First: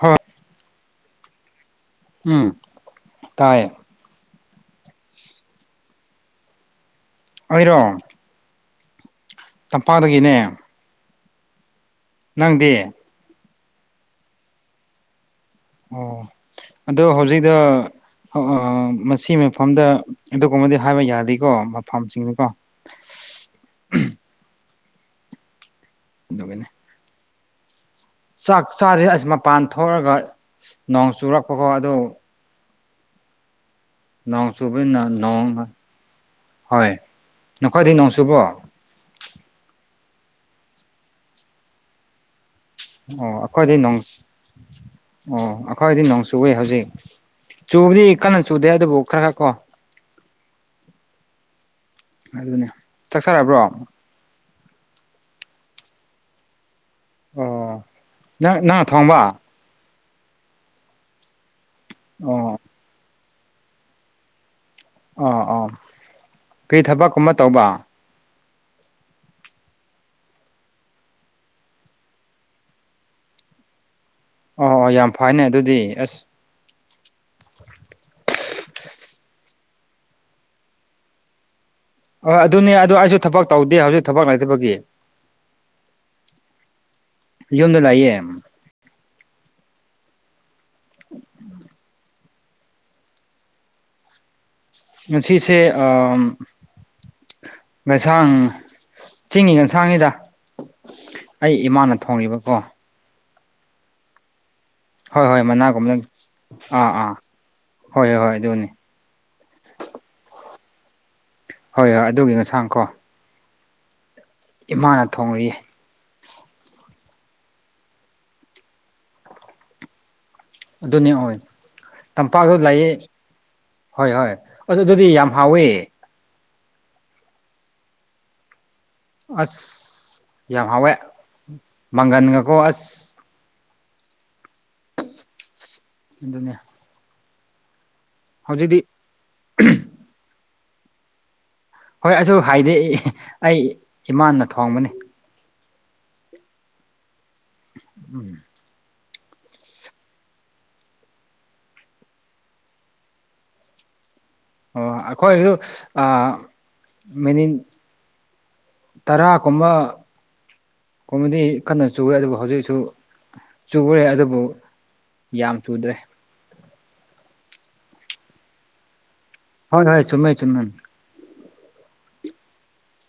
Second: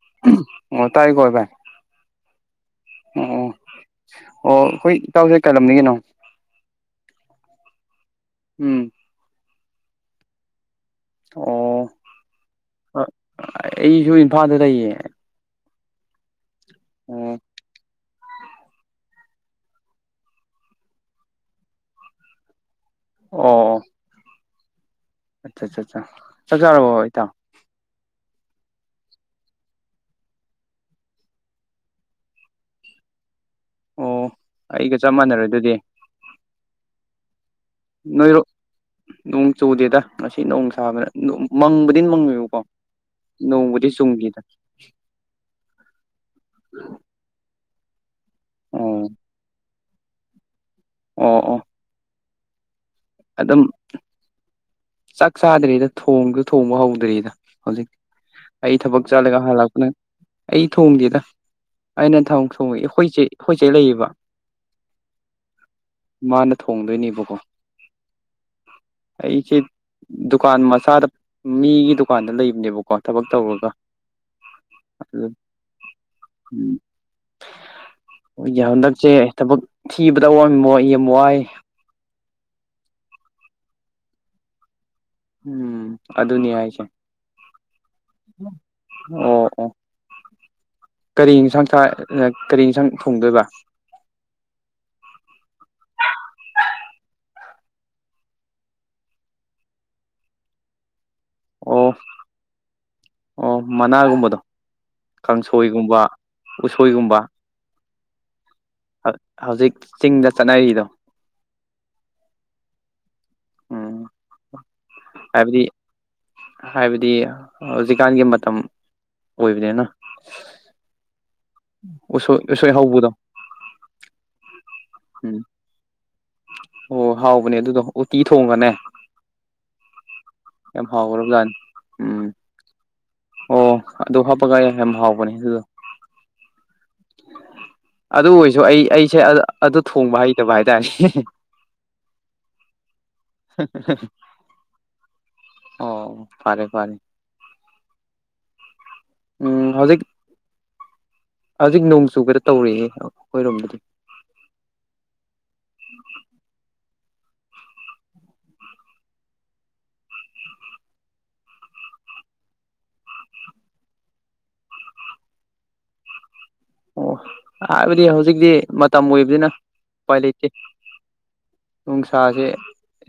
ꯍꯣꯏ ꯑꯣ ꯇꯥꯏ ꯀꯣ ꯚꯥꯏ ꯎꯝ ꯑꯣ ꯇꯥꯏꯌꯦ ꯑꯣ ꯑꯩꯈꯣꯏ ꯏꯇꯥꯎꯁꯦ ꯀꯩ ꯂꯝꯗꯒꯤꯅꯣ ꯑꯩꯔꯣ ꯎꯝ ꯇꯝꯄꯥꯛꯗꯒꯤꯅꯦ ꯑꯣ ꯅꯪꯗꯤ ꯑꯩꯁꯨ ꯏꯝꯐꯥꯜꯗ ꯂꯩꯌꯦ꯫ ꯑꯣ ꯑꯗꯣ ꯑꯣ ꯍꯧꯖꯤꯛꯗ꯫ ꯑ ꯃꯁꯤ ꯃꯐꯝꯗ ꯑꯗꯨꯒꯨꯝꯕꯗꯤ ꯍꯥꯏꯕ ꯌꯥꯗꯦꯀꯣ ꯃꯐꯝꯁꯤꯡꯗꯨꯀꯣ ꯑꯣ꯫ ꯑꯠꯆꯥ ꯑꯆꯥꯆꯥ ꯆꯥꯛ ꯑꯗꯨꯒꯤꯅꯤ ꯆꯥꯔꯕꯣ ꯏꯇꯥꯥꯎ꯫ ꯆꯥꯛ ꯆꯥꯥꯁꯦ ꯑꯁ ꯃꯄꯥꯟ ꯊꯣꯛꯑꯒ ꯅꯣꯡ ꯆꯨꯔꯛꯄꯀꯣ ꯑꯗꯨ ꯑꯣ ꯅꯣꯡ ꯑꯩꯒ ꯆꯨꯕꯅꯤꯅ ꯆꯞ ꯃꯥꯟꯅꯔꯦ ꯅꯣꯡ ꯑꯗꯨꯗꯤ ꯍꯣꯏ ꯅꯈꯣꯏꯗꯤ ꯅꯣꯡ ꯆꯨꯕꯣ꯫ ꯅꯣꯏꯔꯣ ꯅꯣꯡ ꯆꯨꯗꯦꯗ ꯉꯁꯤ ꯅꯣꯡ ꯁꯥꯕꯅ ꯃꯪꯕꯗꯤ ꯃꯪꯉꯦꯕꯀꯣ꯫ ꯑꯣ ꯑꯩꯈꯣꯏꯗꯤ ꯅꯣꯡꯕꯨꯗꯤ ꯅꯣꯡꯁ ꯆꯨꯝꯈꯤꯗ ꯑꯣ ꯑꯩꯈꯣꯏꯗꯤ ꯅꯣꯡ ꯆꯨꯋꯦ ꯍꯧꯖꯤꯛ ꯆꯨꯕꯗꯤ ꯀꯟꯅ ꯆꯨꯗꯦ ꯑꯗꯨꯕꯨ ꯑꯣ ꯈꯔ ꯈꯔ ꯀꯣ ꯑꯣ ꯑꯣ꯫ ꯑꯗꯨꯅꯦ ꯆꯥꯛ ꯆꯔꯕ꯭ꯔꯣ꯫ ꯑꯗꯨꯝ ꯆꯥꯛ ꯆꯥꯗ꯭ꯔꯤꯗ ꯊꯣꯡꯁꯨ ꯊꯣꯡꯕ ꯍꯧꯗ꯭ꯔꯤꯗ ꯑꯣ ꯍꯧꯖꯤꯛ ꯅꯪ ꯑꯩ ꯅꯪꯅ ꯊꯕꯛ ꯊꯣꯡꯕ ꯆꯠꯂꯦꯒ ꯍꯥꯟ ꯂꯥꯛꯄꯅꯦ꯫ ꯑꯩ ꯊꯣꯡꯗꯦꯗ ꯑꯩꯅ ꯊꯥꯡ ꯑꯣ ꯊꯣꯡꯉ ꯍꯣꯏꯆꯦ ꯍꯣꯏꯆꯦ ꯂꯩꯌꯦꯕ꯫ ꯑꯣ ꯑꯣ ꯃꯥꯅ ꯀꯔꯤ ꯊꯕꯛꯀꯨꯝꯕ ꯊꯣꯡꯗꯣꯏꯅꯦꯕꯀꯣ꯫ ꯇꯧꯕ ꯑꯩ ꯆꯤꯠ꯫ ꯗꯨꯀꯥꯟ ꯃꯆꯥꯗ ꯃꯤꯒꯤ ꯗꯨꯀꯥꯟꯗ ꯂꯩꯕꯅꯦꯕꯀꯣ ꯊꯕꯛ ꯇꯧꯔꯒ꯫ ꯑꯣ ꯌꯥꯝ ꯐꯅꯦ ꯑꯗꯨꯗꯤ ꯑꯁ꯫ ꯎꯝ꯫ ꯑꯩꯈꯣꯏꯒꯤ ꯍꯟꯗꯛꯁꯦ ꯊꯕꯛ ꯊꯤꯕꯗ ꯑꯋꯥꯕ ꯃꯣꯏ ꯌꯥꯝ ꯋꯥꯏꯌꯦ꯫ ꯍꯣꯏ ꯑꯗꯨꯅꯦ ꯑꯗꯨ ꯑꯩꯁꯨ ꯊꯕꯛ ꯇꯧꯗꯦ ꯍꯧꯖꯤꯛ ꯊꯕꯛ ꯂꯩꯇꯕꯒꯤ꯫ ꯎꯝ ꯑꯗꯨꯅꯤ ꯍꯥꯏꯁꯦ꯫ ꯌꯨꯝꯗ ꯂꯩꯌꯦ꯫ ꯑꯣ ꯑꯣ ꯀꯔꯤ ꯏꯟꯁꯥꯡ ꯆꯥꯏ ꯀꯔꯤ ꯏꯟꯁꯥꯡ ꯊꯣꯡꯗꯣꯏꯕ꯫ ꯉꯁꯤꯁꯦ ꯑꯝ ꯉꯁꯥꯡ ꯆꯤꯡꯒꯤ ꯉꯁꯥꯡꯉꯤꯗ ꯑꯩ ꯑꯣ ꯏꯃꯥꯅ ꯊꯣꯡꯉꯦꯕꯀꯣ꯫ ꯑꯣ ꯃꯅꯥꯒꯨꯝꯕꯗꯣ꯫ ꯍꯣꯏ ꯍꯣꯏ ꯃꯅꯥꯒꯨꯝꯅ ꯀꯥꯡꯁꯣꯏꯒꯨꯝꯕ ꯑꯥ ꯑꯥ ꯎꯁꯣꯏꯒꯨꯝꯕ ꯍꯣꯏ ꯍꯣꯏ ꯍꯣꯏ ꯑꯗꯨꯅꯤ꯫ ꯍꯧꯖꯤꯛ ꯆꯤꯡꯗ ꯆꯠꯅꯔꯤꯗꯣ꯫ ꯍꯣꯏ ꯍꯣꯏ ꯑꯗꯨꯒꯤ ꯉꯁꯥꯡ ꯀꯣ꯫ ꯎꯝ ꯏꯃꯥꯅ ꯊꯣꯡꯂꯛꯏ ꯍꯥꯏꯕꯗꯤ ꯍꯥꯏꯕꯗꯤ ꯍꯧꯖꯤꯛꯀꯥꯟꯒꯤ ꯃꯇꯝ ꯑꯣꯏꯕꯅꯤꯅ꯫ ꯑꯗꯨꯅꯤ ꯑꯣꯏ꯫ ꯎꯁꯣꯏ ꯇꯝꯄꯥꯛꯇ ꯎꯁꯣꯏ ꯂꯥꯛꯑꯦ ꯍꯧꯕꯗꯣ ꯍꯣꯏ ꯍꯣꯏ ꯑꯗꯨꯗꯤ ꯌꯥꯝ ꯎꯝ ꯍꯥꯎꯋꯤ꯫ ꯑꯣ ꯍꯥꯎꯕꯅꯦ ꯑꯗꯨꯗꯣ ꯎꯇꯤ ꯊꯣꯡꯉꯅꯦ꯫ ꯑꯁ ꯌꯥꯝ ꯍꯥꯎꯋꯦ ꯍꯥꯎꯈ꯭ꯔꯕꯖꯥꯠꯅꯤ ꯎꯝ ꯃꯪꯒꯟꯒꯀꯣ ꯑꯁ꯫ ꯑꯣ ꯑꯗꯨ ꯍꯥꯞꯄꯒ ꯌꯥꯝ ꯍꯥꯎꯕꯅꯦ ꯑꯗꯨꯗꯣ꯫ ꯑꯗꯨꯅꯦ꯫ ꯑꯗꯨ ꯑꯣꯏꯔꯁꯨ ꯍꯧꯖꯤꯛꯇꯤ ꯑꯩ ꯑꯩꯁꯦ ꯑꯗꯨ ꯊꯣꯡꯕ ꯍꯩꯇꯕ ꯍꯥꯏꯇꯥꯔꯦ꯫ ꯍꯣꯏ ꯑꯗꯨꯁꯨ ꯍꯥꯏꯗꯦ ꯑꯩ ꯏꯃꯥꯟꯅ ꯊꯣꯡꯕꯅꯤ꯫ ꯑꯣ ꯐꯥꯔꯦ ꯐꯔꯦ꯫ ꯎꯝ꯫ ꯎꯝ ꯍꯧꯖꯤꯛ ꯍꯧꯖꯤꯛ ꯅꯣꯡ ꯆꯨꯒꯗ ꯇꯧꯔꯤꯛꯌꯦ ꯑꯩꯈꯣꯏꯔꯣꯝꯕꯗꯤ ꯑꯣ ꯑꯩꯈꯣꯏꯁꯨ ꯑꯥ ꯃꯦꯅꯤ ꯇꯔꯥꯒꯨꯝꯕ ꯀꯨꯝꯕ ꯀꯨꯝꯕꯗꯤ ꯀꯟꯅ ꯆꯏꯦ ꯑꯗꯨꯕꯨ ꯍꯧꯖꯤꯛꯁꯨ ꯆꯨꯔꯦ ꯑꯗꯨꯕꯨ ꯌꯥꯝ ꯆꯨꯗ꯭ꯔꯦ ꯑꯣ ꯍꯥꯏꯕꯗꯤ ꯍꯧꯖꯤꯛꯇꯤ ꯃꯇꯝ ꯑꯣꯏꯕꯅꯤꯅ ꯍꯣꯏ ꯍꯣꯏ ꯎꯄꯥꯏ ꯆꯨꯝꯃꯦ ꯂꯩꯇꯦ ꯆꯨꯝꯃꯦ ꯅꯨꯡꯁꯥꯁꯦ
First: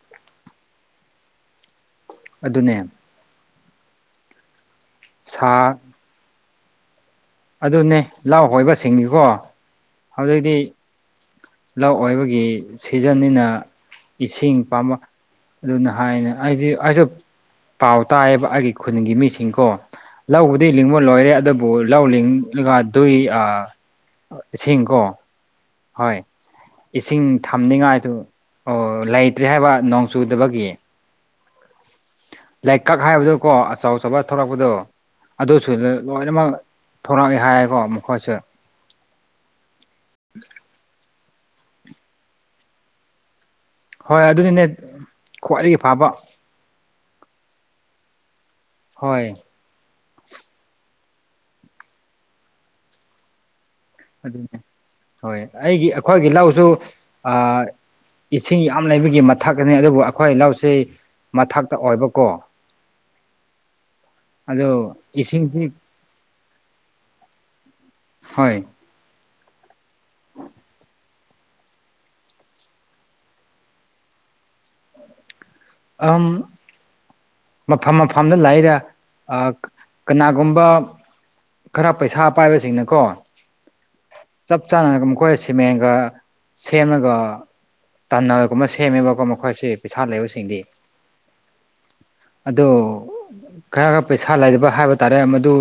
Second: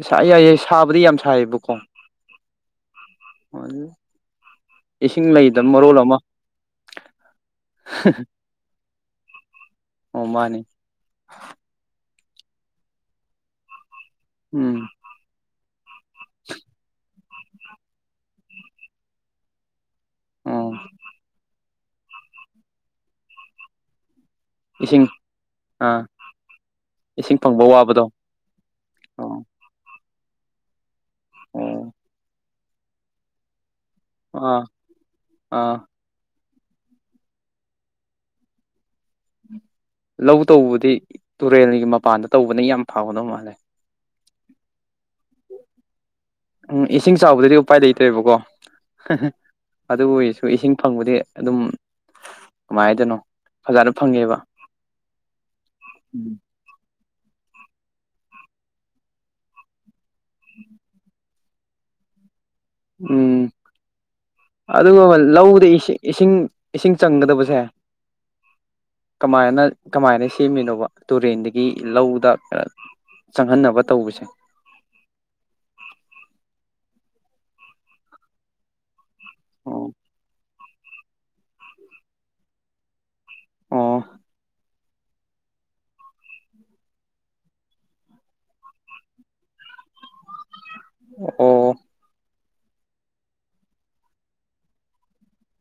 ꯁ ꯌꯥꯏ ꯌꯦꯏ ꯁꯥꯕꯗꯤ ꯌꯥꯝ ꯁꯥꯏꯌꯦꯕꯀꯣ ꯑꯗꯨꯅꯦ ꯏꯁꯤꯡ ꯂꯩꯗꯕ ꯁꯥ ꯃꯔꯣꯜ ꯑꯃ ꯑꯗꯨꯅꯦ ꯂꯧ ꯍꯣꯏꯕ ꯁꯤꯡꯅꯤꯀꯣ ꯑꯣ ꯍꯧꯖꯤꯛꯇꯤ ꯃꯥꯅꯤ ꯂꯧ ꯑꯣꯏꯕꯒꯤ ꯁꯤꯖꯟꯅꯤꯅ ꯏꯁꯤꯡ ꯎꯝ ꯄꯝꯕ ꯑꯗꯨꯅ ꯍꯥꯏꯅ ꯑꯩꯗꯤ ꯑꯩꯁꯨ ꯄꯥꯎ ꯇꯥꯏꯌꯦꯕ ꯑꯩꯒꯤ ꯈꯨꯟꯒꯤ ꯃꯤꯁꯤꯡꯀꯣ ꯂꯕꯨꯗꯤ ꯑꯣ ꯂꯤꯡꯕ ꯂꯣꯏꯔꯦ ꯑꯗꯨꯕꯨ ꯂꯧ ꯂꯤꯡꯉꯒ ꯑꯗꯨꯏ ꯑꯥ ꯏꯁꯤꯡ ꯀꯣ ꯑꯥ ꯍꯣꯏ ꯏꯁꯤꯡ ꯐꯪꯕ ꯋꯥꯕꯗꯣ ꯊꯝꯅꯤꯉꯥꯏꯗꯨ ꯑꯣ ꯑꯣ ꯂꯩꯇ꯭ꯔꯦ ꯍꯥꯏꯕ ꯅꯣꯡ ꯆꯨꯗꯕꯒꯤ ꯑꯣ ꯂꯩ ꯀꯛ ꯍꯥꯏꯕꯗꯣꯀꯣ ꯑꯆꯧ ꯑꯆꯧꯕ ꯑꯥ ꯊꯂꯛꯄꯗꯣ ꯑꯥ ꯑꯗꯨꯁꯨ ꯂꯣꯏꯅꯃꯛ ꯊꯣꯔꯛꯑꯦ ꯍꯥꯏꯌꯦꯀꯣ ꯃꯈꯣꯏꯠꯁꯦ ꯂꯧ ꯇꯧꯕꯗꯤ ꯇꯨꯔꯦꯜꯒꯤ ꯃꯄꯥꯟꯗ ꯇꯧꯕꯅ ꯌꯥꯝ ꯐꯥꯎꯒꯗꯧ ꯃꯥꯜꯂꯦ ꯍꯣꯏ ꯑꯗꯨꯗꯤꯅꯦ ꯈ꯭ꯋꯥꯏꯗꯒꯤ ꯐꯕ ꯎꯝ ꯏꯁꯤꯡ ꯆꯥꯎꯕꯗꯗꯤ ꯎꯄꯥꯏ ꯂꯩꯇ꯭ꯔꯦꯕꯀꯣ ꯍꯣꯏ ꯑꯗꯨ ꯑꯣꯏꯔꯁꯨ ꯏꯁꯤꯡ ꯐꯪꯕꯗꯤ ꯑꯗꯨꯝ ꯀꯃꯥꯏ ꯍꯥꯏꯗꫭꯏꯅꫭ ꯐꯖꯅ ꯐꯪ ꯑꯗꯨꯅꯦ ꯍꯣꯏ ꯑꯩꯒꯤ ꯑꯩꯈꯣꯏꯒꯤ ꯂꯧꯁꯨ ꯑꯥ ꯏꯁꯤꯡ ꯌꯥꯝ ꯂꯩꯕꯒꯤ ꯃꯊꯥꯛꯅꯤ ꯑꯗꯨꯕꯨ ꯑꯩꯈꯣꯏ ꯂꯧꯁꯤ ꯃꯊꯛꯇ ꯑꯣꯏꯕꯀꯣ ꯎꯝ ꯑꯗꯨ ꯑꯗꯨꯒ ꯏꯁꯤꯡꯗꯤ ꯂꯧꯗ ꯏꯁꯤꯡ ꯏꯁꯤꯡ ꯆꯪꯒꯗꯕꯁꯦ ꯍꯣꯏ ꯀꯃꯥꯏꯅ ꯀꯃꯥꯏꯅ ꯁꯦꯝꯃꯤꯅꯣꯕ ꯇꯨꯔꯦꯟꯗꯒꯤ ꯂꯧꯗ ꯆꯪꯍꯟꯅꯕ ꯇꯧꯕꯁꯦ ꯑꯝ ꯃꯐꯝ ꯃꯐꯝꯗ ꯂꯩꯗ ꯑꯥ ꯑꯣ ꯀꯅꯥꯒꯨꯝꯕ ꯈꯔ ꯄꯩꯁꯥ ꯄꯥꯏꯕꯁꯤꯡꯅꯀꯣ ꯑꫭ ꯆꯥꯅꯔꯒ ꯃꯈꯣꯏ ꯁꯤꯃꯦꯟꯒ ꯁꯦꯝꯃꯒ ꯇꯟꯅꯔꯒꯨꯝꯕ ꯁꯦꯝꯃꯦꯕꯀꯣ ꯃꯈꯣꯏꯁꯤ ꯄꯩꯁꯥ ꯂꯩꯕ ꯁꯤꯡꯗꯤ ꯑꯣ ꯑꯗꯣ ꯈꯔ ꯈꯔ ꯄꯩꯁꯥ ꯂꯩꯕ ꯍꯥꯏꯕ ꯇꯥꯔꯦ ꯃꯗꯨ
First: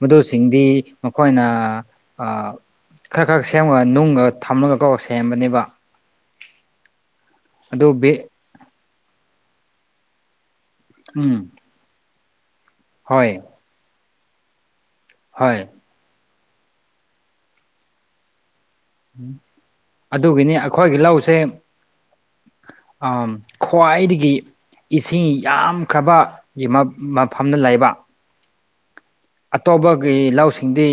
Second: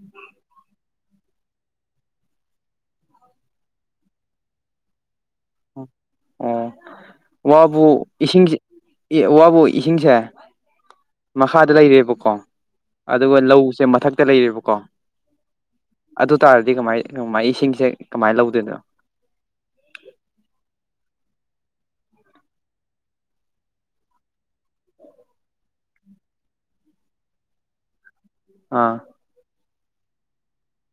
ꯃꯗꯨꯁꯤꯡꯗꯤ ꯃꯈꯣꯏꯅ ꯑꯥ ꯈꯔ ꯈꯔ ꯁꯦꯝꯃꯒ ꯅꯨꯡꯒ ꯊꯝꯃꯒ ꯀꫭ ꯁꯦꯝꯕꯅꯦꯕ ꯑꯣ ꯋꯥꯕꯨ ꯑꯗꯨ ꯏꯁꯤꯡ ꯋꯥꯕꯨ ꯏꯁꯤꯡꯁꯦ ꯎꯝ ꯃꯈꯥꯗ ꯂꯩꯔꯦꯕꯀꯣ ꯍꯣꯏ ꯑꯗꯨꯒ ꯂꯧꯁꯦ ꯃꯊꯛꯇ ꯂꯩꯔꯦꯕꯀꯣ ꯍꯣꯏ ꯑꯗꯨ ꯇꯥꯔꯗꯤ ꯀꯃꯥꯏ ꯀꯃꯥꯏ ꯏꯁꯤꯡꯁꯦ ꯀꯃꯥꯏꯅ ꯂꯧꯗꯣꯏꯅꯣ ꯑꯗꯨꯒꯤꯅꯤ ꯑꯩꯈꯣꯏꯒꯤ ꯂꯧꯁꯦ ꯑꯝ ꯈ꯭ꯋꯥꯏꯗꯒꯤ ꯏꯁꯤꯡ ꯌꯥꯝꯈ꯭ꯔꯕ ꯒꯤ ꯃꯐꯝꯗ ꯂꯩꯕ ꯑꯥ ꯑꯇꯣꯞꯄꯒꯤ ꯂꯧꯁꯤꯡꯗꯤ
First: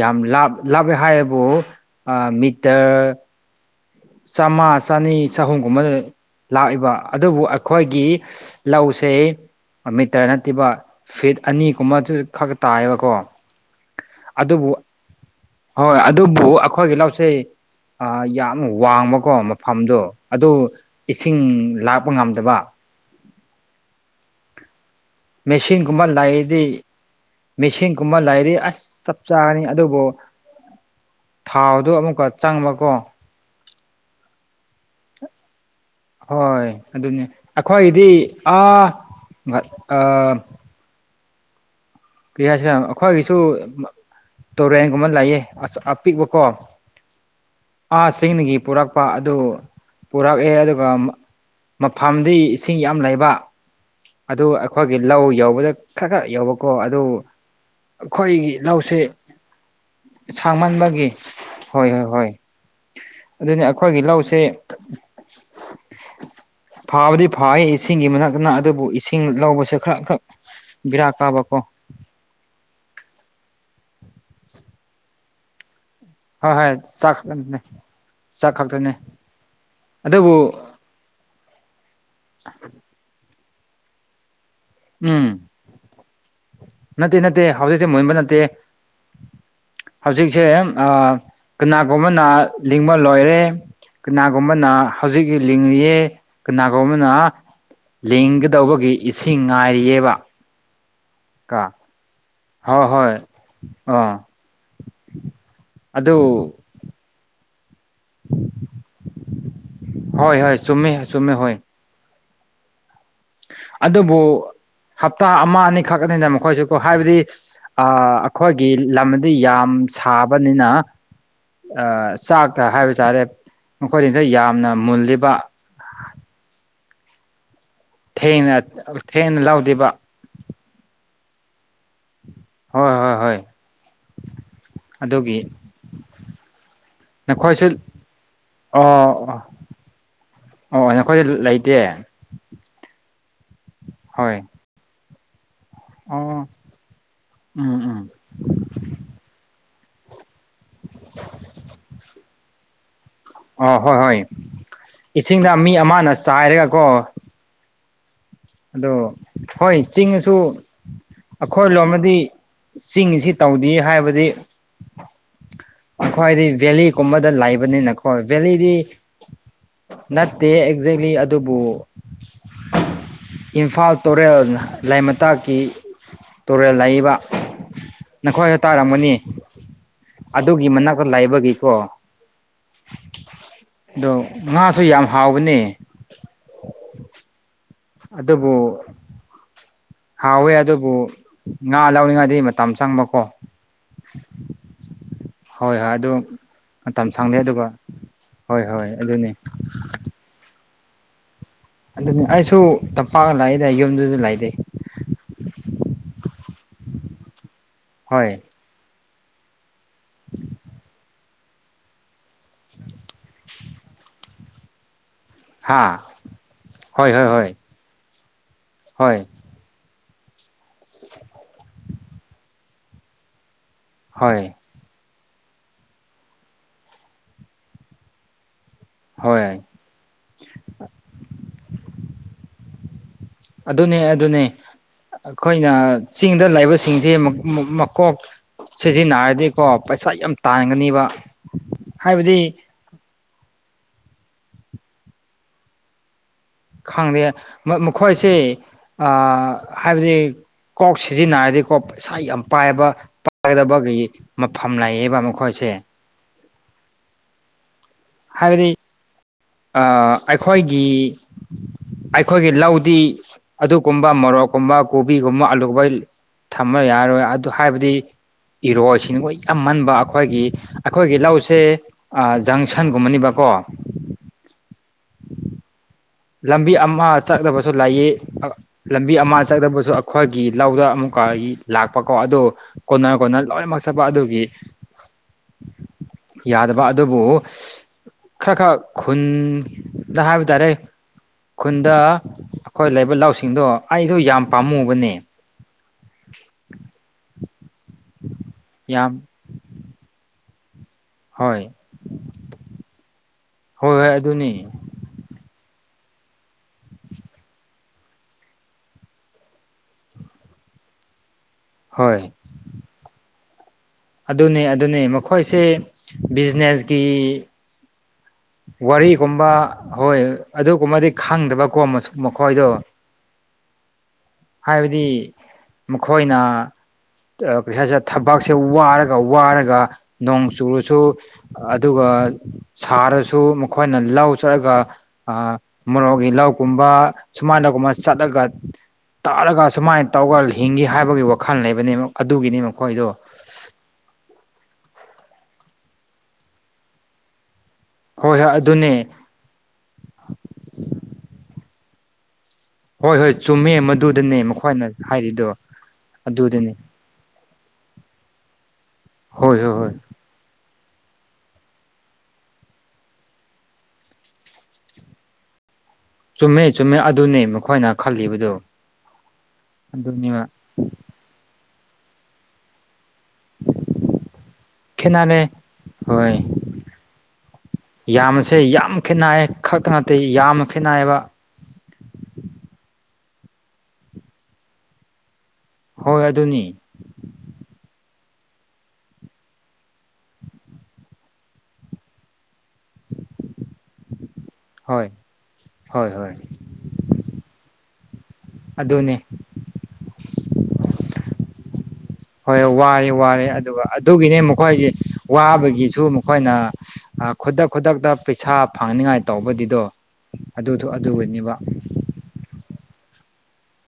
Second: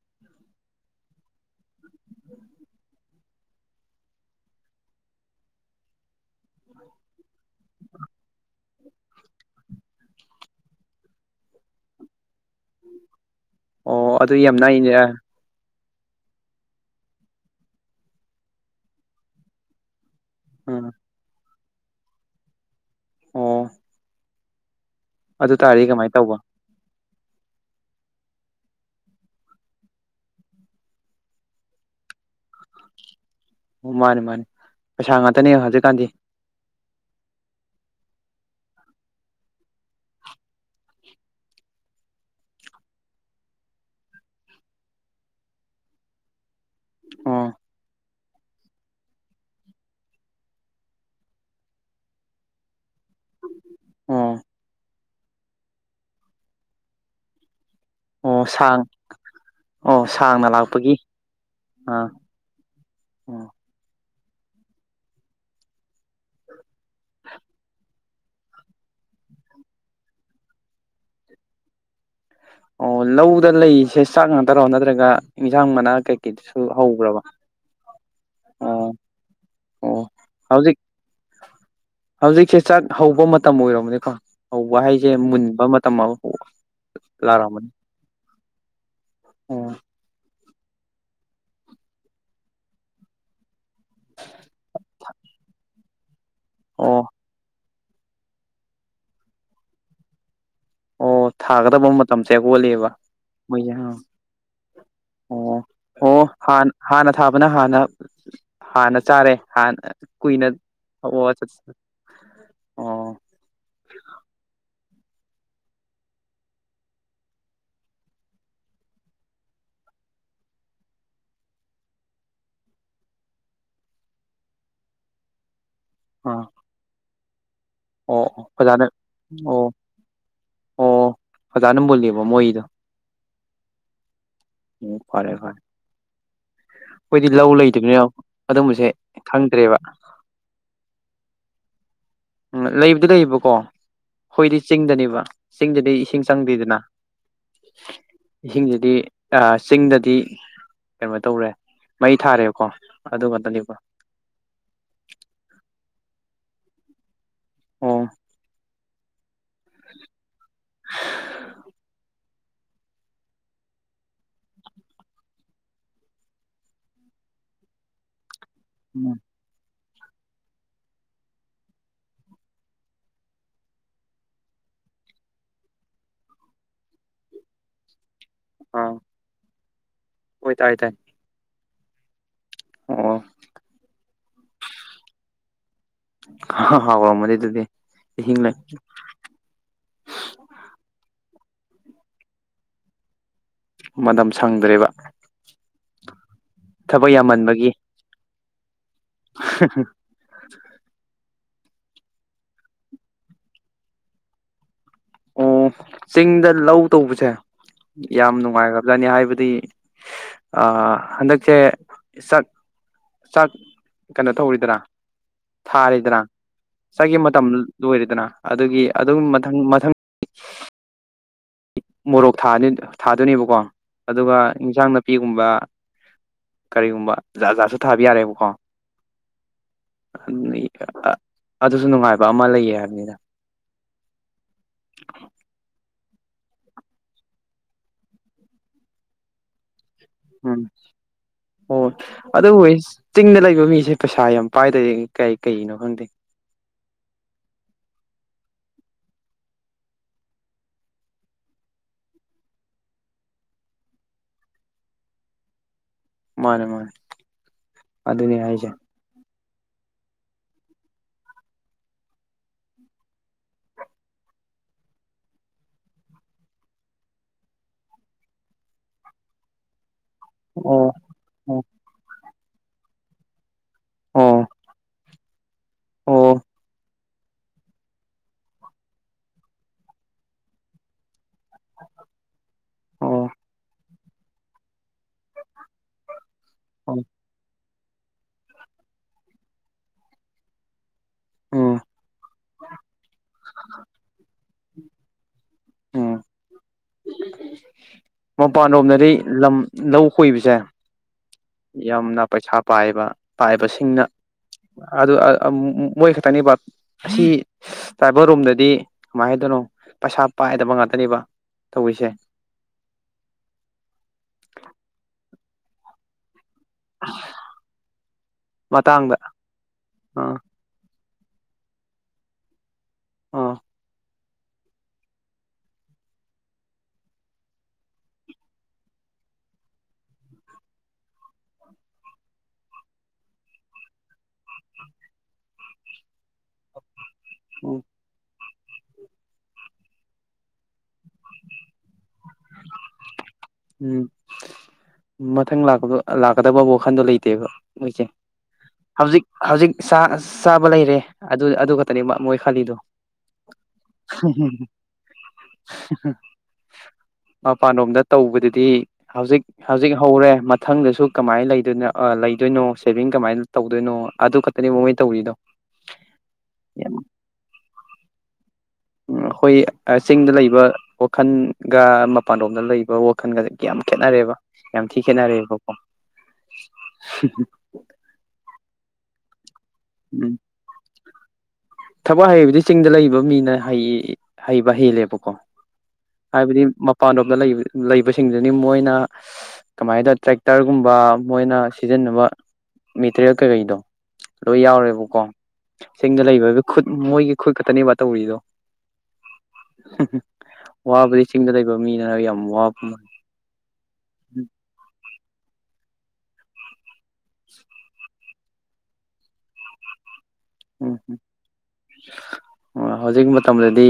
ꯌꯥꯝ ꯂꯥꯞ ꯂꯥꯞꯅꯦ ꯍꯥꯏꯌꯦꯕꯨ ꯑꯥ ꯃꯤꯠꯇꯔ ꯆꯥꯝꯃ ꯆꯅꯤ ꯆꯍꯨꯝꯒꯨꯝꯕꯗ ꯂꯩ ꯂꯥꯛꯏꯕ ꯑꯗꯨꯕꯨ ꯑꯩꯈꯣꯏꯒꯤ ꯂꯧꯁꯦ ꯑꯃꯤꯇꯔ ꯅꯠꯇꯦꯕ ꯐꯤꯠ ꯑꯅꯤꯒꯨꯝꯕꯆꯨ ꯈꯛ ꯇꯥꯏꯌꯦꯕꯀꯣ ꯑꯣ ꯑꯗꯨ ꯌꯥꯝ ꯑꯗꯨꯕꯨ ꯅꯥꯏꯅꯦ ꯍꯣꯏ ꯑꯗꯨꯕꯨ ꯑꯈꯣꯏꯒꯤ ꯂꯧꯁꯦ ꯑꯥ ꯌꯥꯝ ꯋꯥꯡꯕꯀꯣ ꯃꯐꯝꯗꯣ ꯑꯗꯨ ꯑꯥ ꯏꯁꯤꯡ ꯂꯥꯛꯄ ꯉꯝꯗꯕ ꯑꯣ ꯑꯗꯨ ꯇꯥꯔꯗꯤ ꯃꯦꯁꯤꯟꯒꯨꯝꯕ ꯀꯃꯥꯏꯅ ꯇꯧꯕ ꯂꯩꯥꯌꯥꯗꯤ ꯃꯦꯁꯤꯡꯒꯨꯝꯕ ꯂꯩꯔꯗꯤ ꯑꯁ ꯆꯞ ꯆꯥꯔꯅꯤ ꯑꯗꯨꯕꯨ ꯊꯥꯎꯗꯣ ꯑꯃꯨꯛꯀ ꯆꯪꯕꯀꯣ ꯑꯣ ꯃꯥꯅꯦ ꯃꯥꯅꯦ ꯄꯩꯁꯥ ꯉꯥꯛꯇꯅꯦ ꯍꯧꯖꯤꯛꯀꯥꯟꯗꯤ ꯍꯣꯏ ꯑꯗꯨꯅꯦ ꯑꯩꯈꯣꯏꯒꯤꯗꯤ ꯑꯥ ꯒꯠ ꯑꯥ ꯀ꯭ꯔꯤꯍꯁꯤꯔ ꯑꯩꯈꯣꯏꯒꯤꯁꯨ ꯇꯨꯔꯦꯟꯒꯨꯝꯕ ꯂꯩꯌꯦ ꯑꯁ ꯑꯄꯤꯛꯄꯀꯣ ꯑꯣ ꯑꯁꯤꯡꯗꯒꯤ ꯄꯨꯔꯛꯄ ꯑꯗꯨ ꯄꯨꯔꯛꯑꯦ ꯑꯗꯨꯒ ꯃꯥ__ ꯃꯐꯝꯗꯤ ꯏꯁꯤꯡ ꯌꯥꯝ ꯂꯩꯕ ꯑꯣ ꯑꯗꯨ ꯑꯩꯈꯣꯏꯒꯤ ꯂꯧ ꯌꯧꯕꯗ ꯈꯥ ꯈꯥ ꯌꯧꯕꯀꯣ ꯑꯗꯨ ꯑꯣ ꯑꯩꯈꯣꯏꯒꯤ ꯁꯥꯡ ꯂꯧꯁꯦ ꯑꯣ ꯁꯥꯡꯅ ꯂꯥꯛꯄꯒꯤ ꯁꯥꯡꯃꯟꯕꯒꯤ ꯍꯣꯏ ꯍꯣꯏ ꯑꯥ ꯍꯣꯏ ꯑꯣ ꯑꯗꯨꯅꯤ ꯑꯩꯈꯣꯏꯒꯤ ꯂꯧꯁꯦ ꯐꯕꯗꯤ ꯐꯥꯌꯦ ꯏꯁꯤꯡꯒꯤ ꯃꯅꯥꯛꯇꯅ ꯑꯗꯨꯕꯨ ꯏꯁꯤꯡ ꯂꯧꯕꯁꯦ ꯈꯔ ꯈꯛ ꯕꯦꯔꯥ ꯀꯥꯕꯀꯣ ꯑꯣ ꯂꯧꯗ ꯂꯩꯁꯦ ꯆꯥꯛ ꯉꯥꯛꯇꯔꯣ ꯅꯠꯇ꯭ꯔꯒ ꯏꯟꯁꯥꯡ ꯃꯅꯥ ꯀꯩꯀꯩꯁꯨ ꯍꯧꯕ꯭ꯔꯕ ꯄꯨꯟꯅ ꯑꯣ ꯑꯣ ꯑꯗꯨꯕꯨ ꯍꯧꯖꯤꯛ ꯍꯧꯖꯤꯛꯁꯦ ꯆꯥꯛ ꯍꯧꯕ ꯃꯇꯝ ꯑꯣꯏꯔꯕꯅꯦꯀꯣ ꯍꯧꯕ ꯍꯥꯏꯖꯦ ꯎꯝ ꯃꯨꯟꯕ ꯃꯇꯝ ꯑꯃ ꯍꯧꯕ ꯅꯠꯇꯦ ꯅꯠꯇꯦ ꯍꯧꯖꯤꯛꯁꯦ ꯃꯨꯟꯕ ꯅꯠꯇꯦ ꯑꯣ ꯍꯧꯖꯤꯛ ꯆꯦ ꯀꯅꯥꯒꯨꯝꯕꯅ ꯂꯤꯡꯕ ꯂꯣꯏꯔꯦ ꯀꯅꯥꯒꯨꯝꯕꯅ ꯍꯧꯖꯤꯛꯒꯤ ꯂꯤꯡꯂꯤꯌꯦ ꯑꯣ ꯀꯅꯥꯒꯨꯝꯕꯅ ꯂꯤꯡꯒꯗꯧꯕꯒꯤ ꯏꯁꯤꯡ ꯉꯥꯏꯔꯤꯌꯦꯕ ꯑꯣ ꯀꯣ ꯊꯥꯒꯗꯕ ꯃꯇꯝꯁꯦ ꯍꯣꯏ ꯍꯣꯜꯂꯤꯕ ꯍꯣꯏ ꯃꯣꯏꯖꯦ ꯍꯥ ꯑꯥ ꯑꯣ ꯑꯗꯨ ꯑꯣ ꯍꯥꯟ ꯍꯥꯟꯅ ꯊꯥꯕꯅ ꯍꯥꯟꯅ ꯍꯥꯟꯅ ꯆꯥꯔꯦ ꯍꯥꯟꯅ ꯍꯣꯏ ꯍꯣꯏ ꯆꯨꯝꯃꯦ ꯀꯨꯏꯅꯑꯣ ꯆꯨꯝꯃꯦ ꯆꯠ__ ꯍꯣꯏ ꯑꯣ ꯑꯗꯨꯕꯨ ꯍꯞꯇꯥ ꯑꯃ ꯑꯅꯤꯈꯛꯅꯤꯅ ꯃꯈꯣꯏꯖꯨꯀꯣ ꯍꯥꯏꯕꯗꯤ ꯑꯥ ꯑꯩꯈꯣꯏꯒꯤ ꯂꯝꯅꯗꯤ ꯌꯥꯝ ꯁꯥꯕꯅꯤꯅ ꯑꯥ ꯆꯥꯛꯇ ꯍꯥꯏꯕ ꯆꯥꯔꯦ ꯃꯈꯣꯏꯒꯤꯖꯦ ꯌꯥꯝꯅ ꯃꯨꯜꯂꯤꯕ ꯑꯥ ꯑꯣ ꯑꯣ ꯊꯦꯡꯅ ꯐꯖꯥꯅ ꯊꯦꯡꯅ ꯑꯣ ꯂꯧꯗꯦꯕ ꯑꯣ ꯐꯖꯥꯅ ꯃꯨꯜꯂꯤꯕ ꯃꯣꯏꯗꯣ ꯍꯣꯏ ꯍꯣꯏ ꯍꯣꯏ ꯎꯝ ꯐꯔꯦ ꯑꯗꯨꯒꯤ ꯐꯔꯦ ꯑꯩꯈꯣꯏꯗꯤ ꯂꯧ ꯅꯈꯣꯏꯁꯨ ꯂꯩꯇꯕꯅꯤꯅ ꯑꯗꯨꯝꯕꯁꯦ ꯑꯣ ꯑꯣ ꯈꯪꯗ꯭ꯔꯦꯕ ꯑꯣ ꯅꯈꯣꯏꯜ ꯂꯩꯇꯦ ꯎꯝ ꯂꯩꯕꯗꯤ ꯂꯩꯌꯦꯕꯀꯣ꯫ ꯍꯣꯏ꯫ ꯗꯤ ꯆꯤꯡꯗꯅꯦꯕ ꯆꯤꯡꯗꯗꯤ ꯏꯁꯤꯡ ꯑꯣ ꯆꯪꯗꯦꯗꯅ ꯎꯝ [unintelligible] ꯎꯝ ꯏꯁꯤꯡꯁꯤꯗꯤ ꯑꯥ ꯆꯤꯡꯗꯗꯤ ꯀꯩꯅꯣ ꯇꯧꯔꯦ ꯃꯩ ꯊꯥꯔꯦꯕꯀꯣ꯫ ꯑꯗꯨ ꯑ ꯈꯛꯇꯅꯦꯕ ꯍꯣꯏ ꯍꯣꯏ ꯏꯁꯤꯡꯗ ꯃꯤ ꯑꯃꯅ ꯆꯥꯏꯔꯒ ꯀꯣ꯫ ꯑꯣ꯫ ꯑꯗꯣ ꯍꯣꯏ ꯆꯤꯡꯉꯁꯨ ꯑꯈꯣꯏ ꯂꯣꯝꯃꯗꯤ ꯆꯤꯡꯉꯤꯁꯤ ꯇꯧꯗꯦ ꯍꯥꯏꯕꯗꯤ [unintelligible] ꯑꯩꯈꯣꯏꯗꯤ ꯚꯦꯂꯤꯒꯨꯝꯕꯗ ꯂꯩꯕꯅꯤꯅꯀꯣ ꯚꯦꯂꯤꯗꯤ ꯎꯝ [unintelligible] ꯅꯠꯇꯦ ꯑꯦꯛꯖꯦꯛꯂꯤ ꯑꯗꯨꯕꯨ ꯏꯝꯐꯥꯜ ꯇꯨꯔꯦꯜ ꯂꯥꯏ ꯃꯇꯥꯛꯀꯤ ꯇꯨꯔꯦꯜ ꯂꯩꯕ [unintelligible] ꯅꯈꯣꯏꯅ ꯑꯥ ꯇꯥꯔꯝꯒꯅꯤ ꯍꯣꯏ ꯑꯗꯨꯒꯤ ꯇꯥꯏ ꯇꯥꯏ ꯃꯅꯥꯛꯇ ꯂꯩꯕꯒꯤꯀꯣ ꯑꯣ [unintelligible] ꯑꯗꯣ ꯉꯥꯁꯨ ꯌꯥꯝ ꯍꯥꯎꯕꯅꯦ꯫ ꯍꯥ ꯍꯥꯎꯔꯝꯒꯅꯤ ꯗꯨꯗꯤ꯫ ꯑꯗꯨꯕꯨ ꯍꯥꯎꯋꯦ ꯑꯗꯨꯕꯨ ꯉꯥ ꯂꯥꯎꯅꯤꯡꯉꯗꯤ ꯃꯇꯝ ꯆꯪꯕꯀꯣ꯫ ꯃꯇꯝ ꯁꯪꯗ꯭ꯔꯦꯕ [unintelligible] ꯍꯣꯏ ꯑꯗꯨ ꯃꯇꯝ ꯊꯕꯛ ꯁꯪꯗꯦ ꯑꯗꯨꯒ ꯌꯥꯝꯃꯟꯕꯒꯤ ꯍꯣꯏ-ꯍꯣꯏ ꯑꯗꯨꯅꯤ꯫ ꯑꯗꯨꯅꯤ ꯑꯩꯁꯨ ꯇꯝꯄꯥꯛꯗ ꯂꯩꯑꯦꯗ ꯌꯨꯝꯗꯨꯁꯨ ꯂꯩꯇꯦ꯫ ꯑꯣ ꯆꯤꯡꯗ ꯂꯧ ꯇꯧꯕꯁꯦ ꯍꯣꯏ ꯌꯥꯝ ꯅꯨꯡꯉꯥꯏꯈ꯭ꯔꯕꯖꯥꯠꯅꯤ ꯍꯥꯏꯕꯗꯤ ꯑꯥ ꯍꯟꯗꯛꯁꯦ ꯆꯥꯛ ꯆꯥꯛ ꯀꯩꯅꯣ ꯇꯧꯋꯤꯗꯅ꯫ ꯍꯥ ꯊꯥꯔꯤꯗꯅ ꯍꯣꯏ ꯆꯥꯛꯒꯤ ꯍꯣꯏ ꯃꯇꯝ ꯍꯣꯏ ꯂꯣꯏꯔꯦꯗꯅ ꯑꯗꯨꯒꯤ ꯑꯗꯨꯝ ꯍꯣꯏ ꯃꯊꯪ ꯃꯊꯪ [unintelligible] ꯃꯣꯔꯣꯛ ꯊꯥꯅꯤ ꯊꯥꯗꯣꯏꯅꯦꯕꯀꯣ ꯑꯗꯨꯒ ꯍꯣꯏ ꯏꯟꯁꯥꯡꯅ ꯄꯤꯒꯨꯝꯕ ꯀꯔꯤꯒꯨꯝꯕ ꯖꯥ ꯖꯥꯠꯁꯨ ꯊꯥꯕ ꯌꯥꯔꯦꯕꯀꯣ꯫ ꯍꯣꯏ꯫ [unintelligible] ꯑꯗꯨꯁꯨ ꯅꯨꯡꯉꯥꯏꯕ ꯑꯃ ꯂꯩꯌꯦ꯫ ꯑꯗꯨꯅꯦ-ꯑꯗꯨꯅꯦ ꯑꯈꯣꯏꯅ ꯆꯤꯡꯗ ꯂꯩꯕꯁꯤꯡꯁꯤ ꯃ ꯃ ꯃꯀꯣꯛ ꯁꯤꯖꯤꯟꯅꯔꯗꯤ ꯀꯣ ꯄꯩꯁꯥ ꯌꯥꯝ ꯎꯝ ꯇꯥꯟꯒꯅꯤꯕ ꯍꯥꯏꯕꯗꯤ ꯆꯤꯡꯅ ꯂꯩꯕ ꯃꯤꯁꯦ ꯄꯩꯁꯥ ꯌꯥꯝ ꯄꯥꯏꯗꯦ ꯀꯩ ꯀꯩꯒꯤꯅꯣ ꯈꯪꯗꯦ꯫ ꯈꯪꯗꯦ ꯃ ꯃꯈꯣꯏꯁꯦ ꯑꯥ ꯍꯥꯏꯕꯗꯤ ꯀꯣꯛ ꯁꯤꯖꯤꯟꯅꯔꯗꯤ ꯀꯣꯛ ꯄꯩꯁꯥꯥ ꯌꯥꯝ ꯄꯥꯏꯕ ꯄꯥꯒꯗꯕ ꯒꯩ ꯃꯐꯝ ꯂꯩꯌꯦꯕ ꯃꯈꯣꯏꯁꯦ꯫ ꯃꯥꯅꯦ-ꯃꯥꯅꯦ ꯑꯗꯨꯅꯤ ꯍꯥꯏꯁꯦ꯫ ꯑꯥ ꯑꯩꯈꯣꯏꯒꯤ ꯑꯩꯈꯣꯏꯒꯤ ꯂꯧꯗꯤ ꯑꯗꯨꯒꯨꯝꯕ ꯃꯣꯔꯣꯛꯀꯨꯝꯕ ꯀꯣꯕꯤꯒꯨꯝꯕ ꯑꯂꯨꯒꫭꯏ ꯊꯃ ꯌꯥꯔꯣꯏ ꯑꯗꯨ ꯍꯥꯏꯕꯗꯤ ꯏꯔꯣꯏꯁꯤꯡ ꯃꫭꯏ ꯌꯥꯝꯃꯟꯕ ꯑ ꯑꯈꯣꯏꯒꯤ ꯑꯣ ꯑꯩꯈꯣꯏꯒꯤ ꯂꯧꯁꯦ ꯑꯣ ꯑꯥ ꯖꯪꯁꯟꯒꯨꯝꯕꯅꯤꯕꯀꯣ꯫ ꯑꯣ꯫ ꯑꯣ ꯂꯝꯕꯤ ꯑꯃ ꯆꯠꯗꯕꯁꯨ ꯂꯩꯌꯦ ꯂꯝꯕꯤ ꯑꯃ ꯆꯠꯗꯕꯁꯨ ꯑꯩꯈꯣꯏꯒꯤ ꯂꯧꯗ ꯑꯃꯨꯛꯀ ꯏ ꯂꯥꯛꯄꯀꯣ ꯑꯗꯨ ꯑꯣ ꯀꯣꯟꯅꯔ-ꯀꯣꯟꯅꯔ ꯂꯣꯏꯅꯃꯛ ꯆꯠꯄ ꯑꯗꯨꯒꯤ ꯌꯥꯗꯕ ꯑꯣ ꯑꯗꯨꯕꯨ ꯈꯔ ꯈꯔ ꯈꯨꯟꯗ ꯍꯥꯏꯕ ꯇꯥꯔꯦ ꯎꯝ ꯈꯨꯟꯗ ꯑꯈꯣꯏ ꯂꯩꯕ ꯂꯧꯁꯤꯡꯗꯣ ꯑꯩꯗꯣ ꯌꯥꯝ ꯄꯥꯝꯃꯨꯕꯅꯦ ꯎꯝ ꯃꯄꯥꯟ ꯔꯣꯝꯗꯗꯤ ꯌꯥꯝ ꯂꯝ ꯂꯧ ꯈꯣꯏꯕꯁꯦ ꯍꯣꯏ ꯌꯥꯝꯅ ꯄꯩꯁꯥ ꯄꯥꯏꯕ ꯍꯣꯏ ꯄꯥꯏꯕꯁꯤꯡꯅ ꯍꯣꯏ ꯑꯗꯨꯅꯤ ꯑꯗꯨ ꯃꯣꯏ ꯈꯛꯇꯅꯤꯕ ꯑꯁꯤ ꯇꯥꯏꯕ ꯔꯣꯝꯗꯗꯤ ꯀꯃꯥꯏꯅ ꯍꯥꯏꯗꯣꯏꯅꯣ ꯄꯩꯁꯥ ꯄꯥꯏꯗꯕ ꯉꯥꯛꯇꯅꯦꯕ ꯇꯧꯔꯤꯁꯦ ꯍꯣꯏ ꯑꯗꯨꯅꯤ ꯑꯗꯨꯅꯤ ꯃꯈꯣꯏꯁꯦ ꯕꯤꯖꯤꯅꯦꯁ ꯀꯤ ꯃꯇꯥꯡꯗ ꯋꯥꯔꯤꯒꯨꯝꯕ ꯍꯣꯏ ꯑꯥ ꯑꯗꯨꯒꯨꯝꯕꯗꯤ ꯈꯪꯗꯕꯀꯣ ꯃꯁꯨ ꯃꯈꯣꯏꯗꯣ ꯑꯥ ꯍꯥꯏꯕꯗꯤ ꯃꯈꯣꯏꯅ ꯑ ꯀꯩ ꯍꯥꯏꯁꯤꯔ ꯊꯕꯥꯛꯁꯦ ꯋꯥꯔꯒ ꯋꯥꯔꯒ ꯅꯣꯡ ꯆꯨꯨꯔꯁꯨ ꯑꯗꯨꯒ ꯁꯥꯔꯁꯨ ꯃꯈꯣꯏꯅ ꯂꯧ ꯆꯠꯂꯒ ꯑ ꯃꯣꯔꯣꯛꯒꯤ ꯂꯧꯀꯨꯝꯕ ꯎꯝ ꯁꯨꯃꯥꯏꯅꯒꯨꯝꯕ ꯆꯠꯂꯒ ꯇꯥꯔꯒ ꯁꯨꯃꯥꯏꯅ ꯇꯧꯒ ꯍꯤꯡꯒꯦ ꯍꯥꯏꯕꯒꯤ ꯋꯥꯈꯜ ꯂꯩꯕꯅꯤ ꯑꯗꯨꯒꯤꯅꯤ ꯃꯈꯣꯏꯗꯣ ꯎꯝ ꯃꯊꯪ ꯂꯥꯛꯄꯗ ꯂꯥꯛꯀꯗꯕ ꯋꯥꯈꯟꯗꯣ ꯂꯩꯇꯦꯕ ꯃꯣꯏꯁꯦ ꯍꯣꯏ ꯍꯣꯏ ꯑꯗꯨꯅꯦ ꯍꯧꯖꯤꯛ ꯍꯧꯖꯤꯛ ꯆꯥ ꯆꯥꯕ ꯂꯩꯔꯦ ꯑꯗꯨ ꯑꯗꯨ ꯈꯛꯇꯅꯤꯃ ꯃꯣꯏ ꯈꯜꯂꯤꯗꯣ ꯍꯣꯏ ꯍꯣꯏ ꯆꯨꯝꯃꯦ ꯃꯗꯨꯗꯅꯦ ꯃꯈꯣꯏꯅ ꯍꯥꯏꯔꯤꯗꯣ ꯑꯗꯨꯗꯅꯦ ꯃꯄꯥꯟꯂꯣꯝꯗ ꯇꯧꯕꯗꯗꯤ ꯍꯧꯖꯤꯛ ꯍꯣꯏ ꯍꯣꯏ ꯍꯣꯏ ꯍꯧꯖꯤꯛ ꯍꯧꯔꯦ ꯃ ꯊꯪꯗꯁꯨ ꯀꯃꯥꯏ ꯂꯩꯗꯣꯏꯅꯣ ꯑ ꯂꯩꯗꯣꯏꯅꯣ ꯁꯦꯚꯤꯡ ꯀꯃꯥꯏꯟ ꯇꯧꯗꯣꯏꯅꯣ ꯑꯗꯨ ꯈꯛꯇꯅꯦ ꯃꯉꯣꯏ ꯇꯧꯔꯤꯗꯣ ꯆꯨꯝꯃꯦ ꯌꯥꯝ ꯆꯨꯝꯃꯦ ꯑꯗꯨꯅꯦ ꯃꯈꯣꯏꯅ ꯈꯜꯂꯤꯕꯗꯨ ꯎ ꯑꯈꯣꯏ ꯑ ꯆꯤꯡꯗ ꯂꯩꯕ ꯋꯥꯈꯜꯒ ꯃꯄꯥꯟꯂꯣꯝꯗ ꯂꯩꯕ ꯋ ꯈꯟꯒꯗ ꯌꯥꯝ ꯈꯦꯠꯅꯔꯦꯕ ꯌꯥꯝ ꯊꯤ ꯈꯦꯠꯅꯔꯦ ꯈꯦꯠꯅꯔꯦꯕꯀꯣ ꯍꯣꯏ ꯌꯥꯝꯅꯁꯦ ꯌꯥꯝ ꯈꯦꯠꯅꯏꯌꯦ ꯈꯛꯇ ꯅꯠꯇꯦ ꯎꯝ ꯌꯥꯝꯅ ꯈꯦꯠꯅꯏꯌꯦꯕ ꯊꯕꯛ ꯍꯩꯕꯗꯤ ꯆꯤꯡꯗ ꯂꯩꯕ ꯃꯤꯅ ꯍꯩꯌꯦ ꯍꯩꯕ ꯍꯦꯜꯂꯦꯕꯀꯣ ꯍꯣꯏ ꯍꯥꯏꯕꯗꯤ ꯑꯗꯨꯅꯤ ꯃꯄꯥꯟꯂꯣꯝꯗ ꯂꯩꯕ ꯂꯩꯕꯁꯤꯡꯗꯨꯅꯤ ꯃꯣꯏꯅ ꯀꯃꯥꯏꯅ ꯇꯧ ꯇ꯭ꯔꯦꯛꯇꯔꯒꯨꯝꯕ ꯃꯣꯏꯅ ꯁꯤꯖꯤꯟꯅꯕ ꯃꯦꯇꯔꯤꯌꯦꯜ ꯀꯩꯀꯩꯗꯣ ꯂꯣꯏ ꯍꯣꯏ ꯌꯥꯎꯔꯦꯕꯀꯣ ꯍꯣꯏ ꯆꯤꯡꯗ ꯍꯣꯏ ꯂꯩꯕꯒꯤ ꯈꯨꯠ ꯃꯣꯏꯒꯤ ꯈꯨꯠ ꯈꯛꯇꯅꯦꯕ ꯇꯧꯔꯤꯗꯣ ꯑꯗꯨꯅꯦ ꯋꯥꯕꯗꯤ ꯆꯤꯡꯗ ꯂꯩꯕ ꯃꯤꯅ ꯌꯥꯝ ꯍꯣꯏ ꯋꯥꯕ ꯃꯥ ꯋꯥꯔꯦ ꯋꯥꯔꯦ ꯑꯗꯨꯒ ꯑꯗꯨꯒꯤꯅꯤ ꯃꯈꯣꯏꯁꯤ ꯋꯥꯕꯒꯤꯁꯨ ꯃꯈꯣꯏꯅ ꯑ ꯈꯨꯗꯛ ꯈꯨꯗꯛꯇ ꯄꯩꯁꯥ ꯐꯪꯅꯤꯉꯥꯏ ꯇꯧꯕꯗꯤꯗꯣ ꯑꯗꯨꯗꯣ ꯑꯗꯨꯒꯤꯅꯦꯕ ꯑꯣ ꯍꯧꯖꯤꯛ ꯃꯇꯝꯗꯗꯤ